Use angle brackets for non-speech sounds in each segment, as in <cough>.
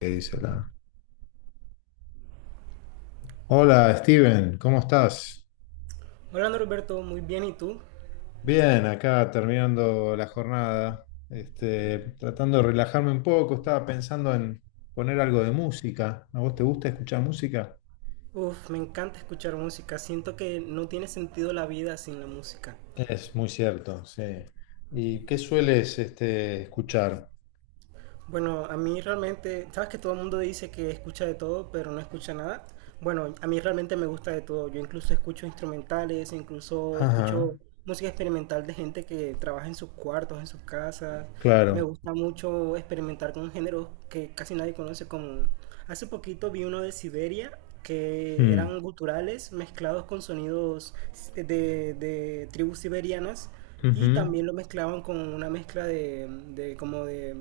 ¿Qué dice la? Hola, Steven, ¿cómo estás? Hola Norberto, muy bien, ¿y tú? Bien, acá terminando la jornada, tratando de relajarme un poco, estaba pensando en poner algo de música. ¿A vos te gusta escuchar música? Uf, me encanta escuchar música, siento que no tiene sentido la vida sin la música. Es muy cierto, sí. ¿Y qué sueles escuchar? Bueno, a mí realmente, sabes que todo el mundo dice que escucha de todo, pero no escucha nada. Bueno, a mí realmente me gusta de todo. Yo incluso escucho instrumentales, incluso escucho Ajá, música experimental de gente que trabaja en sus cuartos, en sus casas. Me claro. gusta mucho experimentar con géneros que casi nadie conoce, como hace poquito vi uno de Siberia que Hmm, eran guturales mezclados con sonidos de, de tribus siberianas, y ujú. también lo mezclaban con una mezcla de, de como de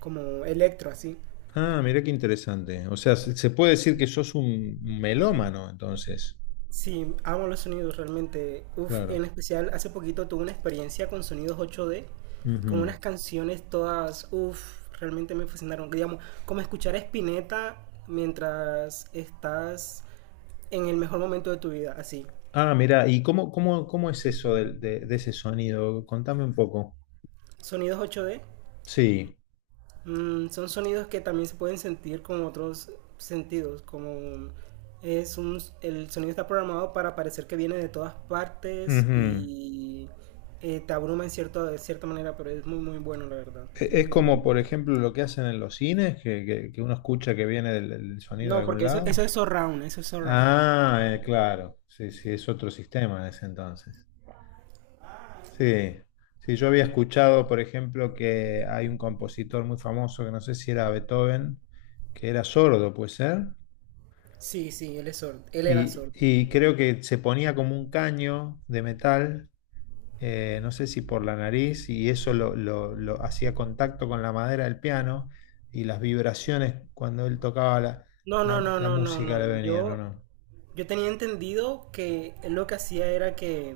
como electro así. Ah, mirá qué interesante. O sea, se puede decir que sos un melómano, entonces. Sí, amo los sonidos realmente. Uf, en Claro. especial hace poquito tuve una experiencia con sonidos 8D, con unas canciones todas, uf, realmente me fascinaron. Digamos, como escuchar a Spinetta mientras estás en el mejor momento de tu vida, así. Ah, mira, ¿y cómo es eso de ese sonido? Contame un poco. Sonidos 8D. Sí. Mm, son sonidos que también se pueden sentir con otros sentidos, como es el sonido está programado para parecer que viene de todas partes Ujú. y te abruma en cierto, de cierta manera, pero es muy muy bueno la verdad. Es como, por ejemplo, lo que hacen en los cines, que uno escucha que viene del sonido de No, algún porque eso lado. es surround, eso es surround. Ah, claro. Sí, sí, es otro sistema en ese entonces. Sí. Sí, yo había escuchado, por ejemplo, que hay un compositor muy famoso, que no sé si era Beethoven, que era sordo, ¿puede ser? Sí, sí, él es sordo, él era Y, sordo. y creo que se ponía como un caño de metal no sé si por la nariz, y eso lo hacía contacto con la madera del piano y las vibraciones cuando él tocaba la, No, no, la- no, la no, no, música le no. venían, ¿o Yo, no? yo tenía entendido que él lo que hacía era que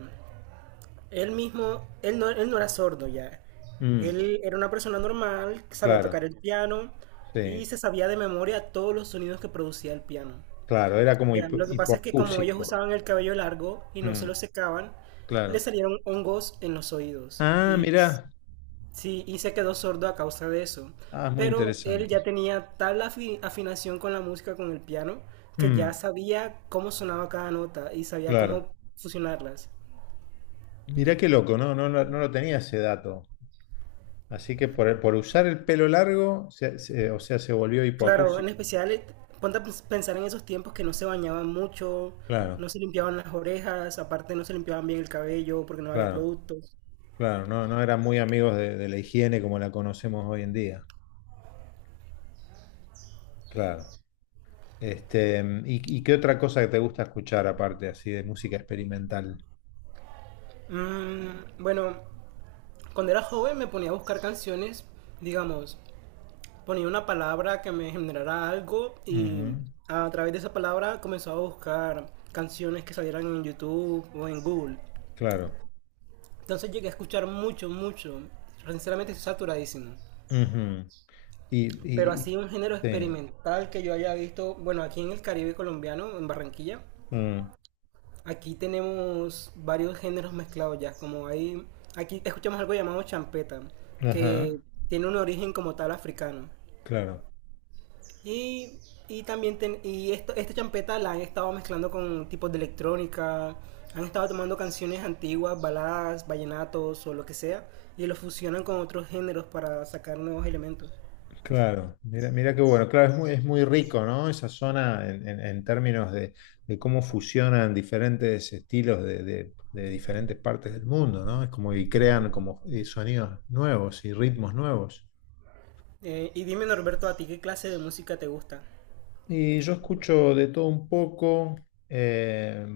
él mismo, él no era sordo ya. Mm, Él era una persona normal, que sabía tocar claro, el piano y sí, se sabía de memoria todos los sonidos que producía el piano. claro, era como Ya, lo que pasa es que como ellos hipoacúsico. usaban el cabello largo y no se lo Mm, secaban, le claro. salieron hongos en los oídos Ah, y mirá, sí, y se quedó sordo a causa de eso. ah, es muy Pero él interesante. ya tenía tal afinación con la música, con el piano, que ya Mm, sabía cómo sonaba cada nota y sabía claro. cómo fusionarlas. Mirá qué loco, ¿no? No, no lo tenía ese dato. Así que por usar el pelo largo, o sea, se volvió Claro, en hipoacúsico. especial, ponte a pensar en esos tiempos que no se bañaban mucho, Claro, no se limpiaban las orejas, aparte no se limpiaban bien el cabello porque no había claro. productos. Claro, no, no eran muy amigos de la higiene como la conocemos hoy en día. Claro. ¿Y qué otra cosa que te gusta escuchar aparte así de música experimental? Mm, bueno, cuando era joven me ponía a buscar canciones, digamos, ponía una palabra que me generara algo y Ujú, a través de esa palabra comenzaba a buscar canciones que salieran en YouTube o en Google. claro. Entonces llegué a escuchar mucho, mucho. Sinceramente estoy saturadísimo. Ujú. Y, Pero y- y- así un género sí. experimental que yo haya visto, bueno, aquí en el Caribe colombiano, en Barranquilla, Mm, aquí tenemos varios géneros mezclados ya, como hay, aquí escuchamos algo llamado champeta, ajá. que tiene un origen como tal africano. Claro. Y, y también, esta champeta la han estado mezclando con tipos de electrónica, han estado tomando canciones antiguas, baladas, vallenatos o lo que sea, y lo fusionan con otros géneros para sacar nuevos elementos. Claro. Mira qué bueno. Claro, es muy rico, ¿no? Esa zona en términos de- de cómo fusionan diferentes estilos de diferentes partes del mundo, ¿no? Es como y crean como sonidos nuevos y ritmos nuevos. Y dime Norberto, ¿a ti qué clase de música te gusta? Y yo escucho de todo un poco, eh,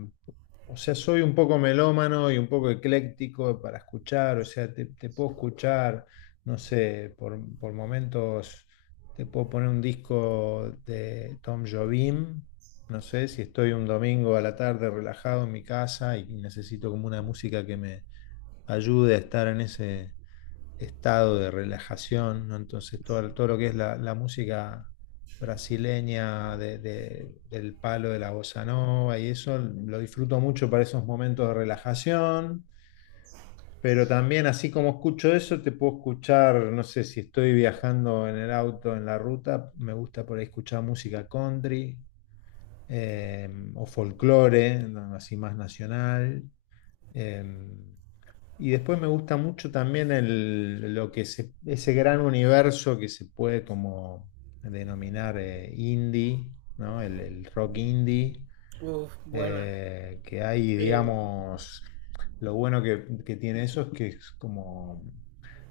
o sea, soy un poco melómano y un poco ecléctico para escuchar, o sea, te puedo escuchar, no sé, por momentos te puedo poner un disco de Tom Jobim, no sé, si estoy un domingo a la tarde relajado en mi casa y necesito como una música que me ayude a estar en ese estado de relajación, ¿no? Entonces todo lo que es la música brasileña del palo de la bossa nova y eso lo disfruto mucho para esos momentos de relajación, pero también así como escucho eso, te puedo escuchar, no sé, si estoy viajando en el auto, en la ruta, me gusta por ahí escuchar música country eh, o folclore, ¿no? Así más nacional. eh, y después me gusta mucho también el, lo que se- ese gran universo que se puede como denominar indie, ¿no? El rock indie, Uf, buena. Que hay, Eh, digamos, lo bueno que tiene eso es que es como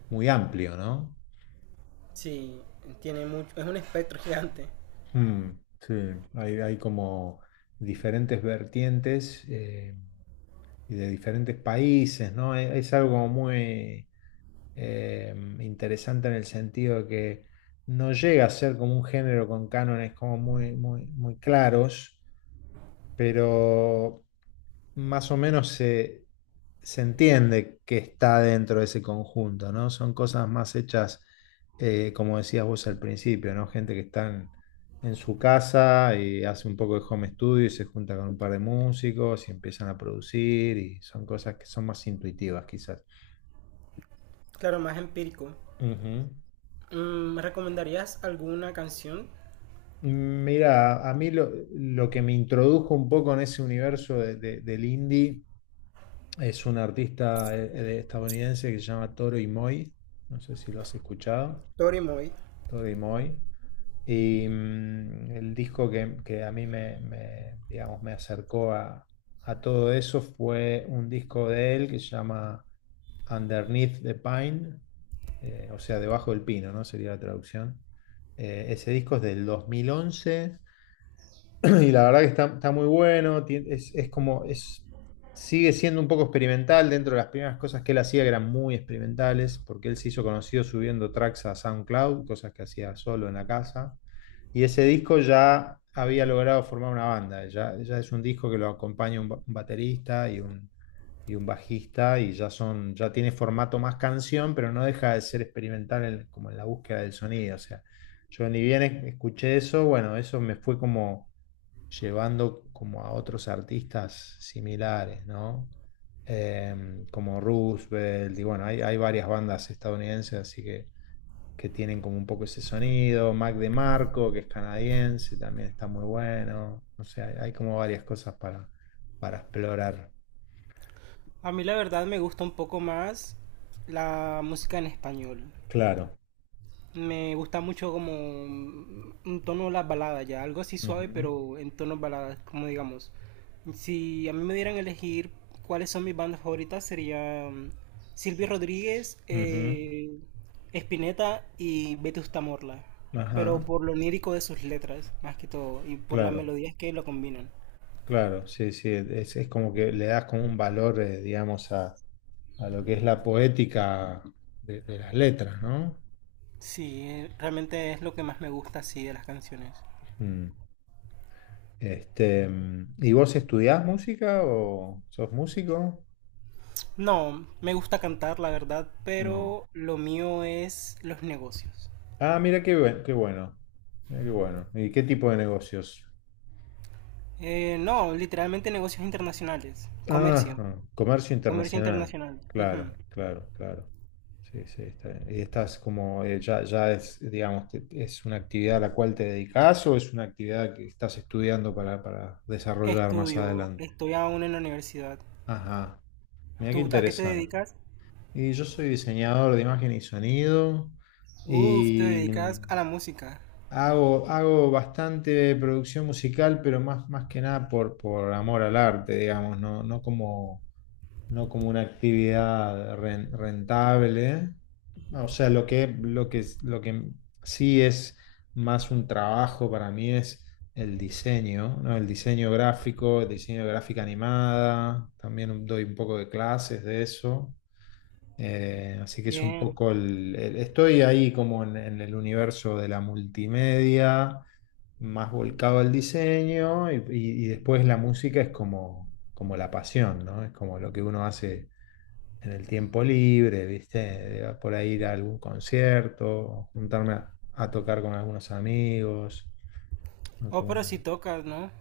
muy amplio, ¿no? sí, tiene mucho. Es un espectro <laughs> gigante. Mm, sí, hay como diferentes vertientes y de diferentes países, ¿no? Es algo muy eh, interesante en el sentido de que no llega a ser como un género con cánones como muy, muy, muy claros, pero más o menos se entiende que está dentro de ese conjunto, ¿no? Son cosas más hechas, como decías vos al principio, ¿no? Gente que está en su casa y hace un poco de home studio y se junta con un par de músicos y empiezan a producir y son cosas que son más intuitivas quizás. Claro, más empírico. Ujú. Mm, ¿me recomendarías alguna canción? Mira, a mí lo que me introdujo un poco en ese universo del indie es un artista estadounidense que se llama Toro y Moi. No sé si lo has escuchado. Tori Moy. Toro y Moi. Y el disco que a mí me, digamos, me acercó a todo eso fue un disco de él que se llama Underneath the Pine. O sea, debajo del pino, ¿no? Sería la traducción. Ese disco es del 2011. <clears throat> Y la verdad que está muy bueno. Sigue siendo un poco experimental dentro de las primeras cosas que él hacía, que eran muy experimentales, porque él se hizo conocido subiendo tracks a SoundCloud, cosas que hacía solo en la casa. Y ese disco ya había logrado formar una banda. Ya es un disco que lo acompaña un baterista y un bajista, ya tiene formato más canción, pero no deja de ser experimental como en la búsqueda del sonido. O sea, yo ni bien escuché eso, bueno, eso me fue como llevando como a otros artistas similares, ¿no? Como Roosevelt, y bueno, hay varias bandas estadounidenses, así que tienen como un poco ese sonido, Mac DeMarco, que es canadiense, también está muy bueno. O sea, hay como varias cosas para explorar. A mí la verdad me gusta un poco más la música en español. Claro, Me gusta mucho como un tono de las baladas ya, algo así suave ujú, pero en tonos baladas, como digamos. Si a mí me dieran a elegir cuáles son mis bandas favoritas sería mm, Silvio Rodríguez, ujú, Spinetta y Vetusta Morla, pero ajá, por lo lírico de sus letras más que todo y por las claro. melodías que lo combinan. Claro, sí, sí, es como que le das como un valor, digamos, a lo que es la poética de las letras, ¿no? Sí, realmente es lo que más me gusta así de las canciones. Mm. ¿Y vos estudiás música o sos músico? No, me gusta cantar, la verdad, Mm. pero lo mío es los negocios. Ah, mira qué bueno. Mira qué bueno. ¿Y qué tipo de negocios? No, literalmente negocios internacionales, comercio, Ah, comercio comercio internacional. internacional. Ujú. Claro, claro, claro. Sí, sí, está bien. Y estás como, ya es, digamos, es una actividad a la cual te dedicas o es una actividad que estás estudiando para desarrollar más Estudio, adelante. estoy aún en la universidad. Ajá, mira qué ¿Tú a qué te interesante. dedicas? Y yo soy diseñador de imagen y sonido Uf, te y dedicas a la música. hago bastante producción musical, pero más que nada por amor al arte, digamos, no como una actividad rentable. O sea, lo que sí es más un trabajo para mí es el diseño, ¿no? El diseño gráfico, el diseño de gráfica animada, también doy un poco de clases de eso. Así que es un Bien. poco estoy ahí como en el universo de la multimedia, más volcado al diseño, y después la música es como la pasión, ¿no? Es como lo que uno hace en el tiempo libre, ¿viste? Por ahí ir a algún concierto, juntarme a tocar con algunos amigos. ¿No? Oh, Como pero si una- tocas, ¿no?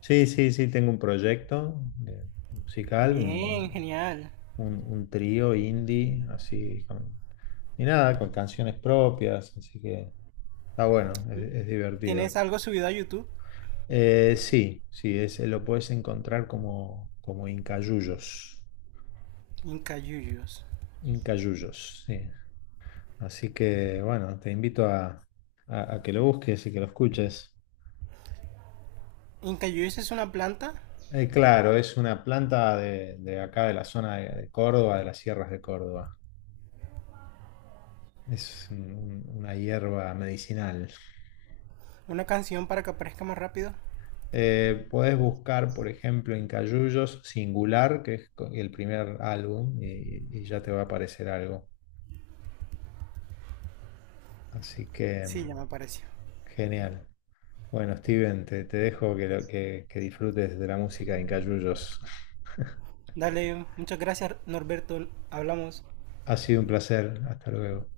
Sí, sí, sí, tengo un proyecto musical, Bien, un, genial. un, un trío indie, así, y nada, con canciones propias, así que está bueno, es ¿Tienes divertido. algo subido a YouTube? Sí, sí, lo puedes encontrar como Incayullos. Incayuyos. Incayullos, sí. Así que bueno, te invito a que lo busques y que lo escuches. ¿Incayuyos es una planta? Claro, es una planta de acá de la zona de Córdoba, de las sierras de Córdoba. Es una hierba medicinal. ¿Una canción para que aparezca más rápido? Podés buscar, por ejemplo, en Cayullos Singular, que es el primer álbum, y ya te va a aparecer algo. Así que, Sí, ya me mm, apareció. genial. Bueno, Steven, te dejo que, lo- que disfrutes de la música de Cayullos. <laughs> Dale, muchas gracias, Norberto. Hablamos. Ha sido un placer. Hasta luego.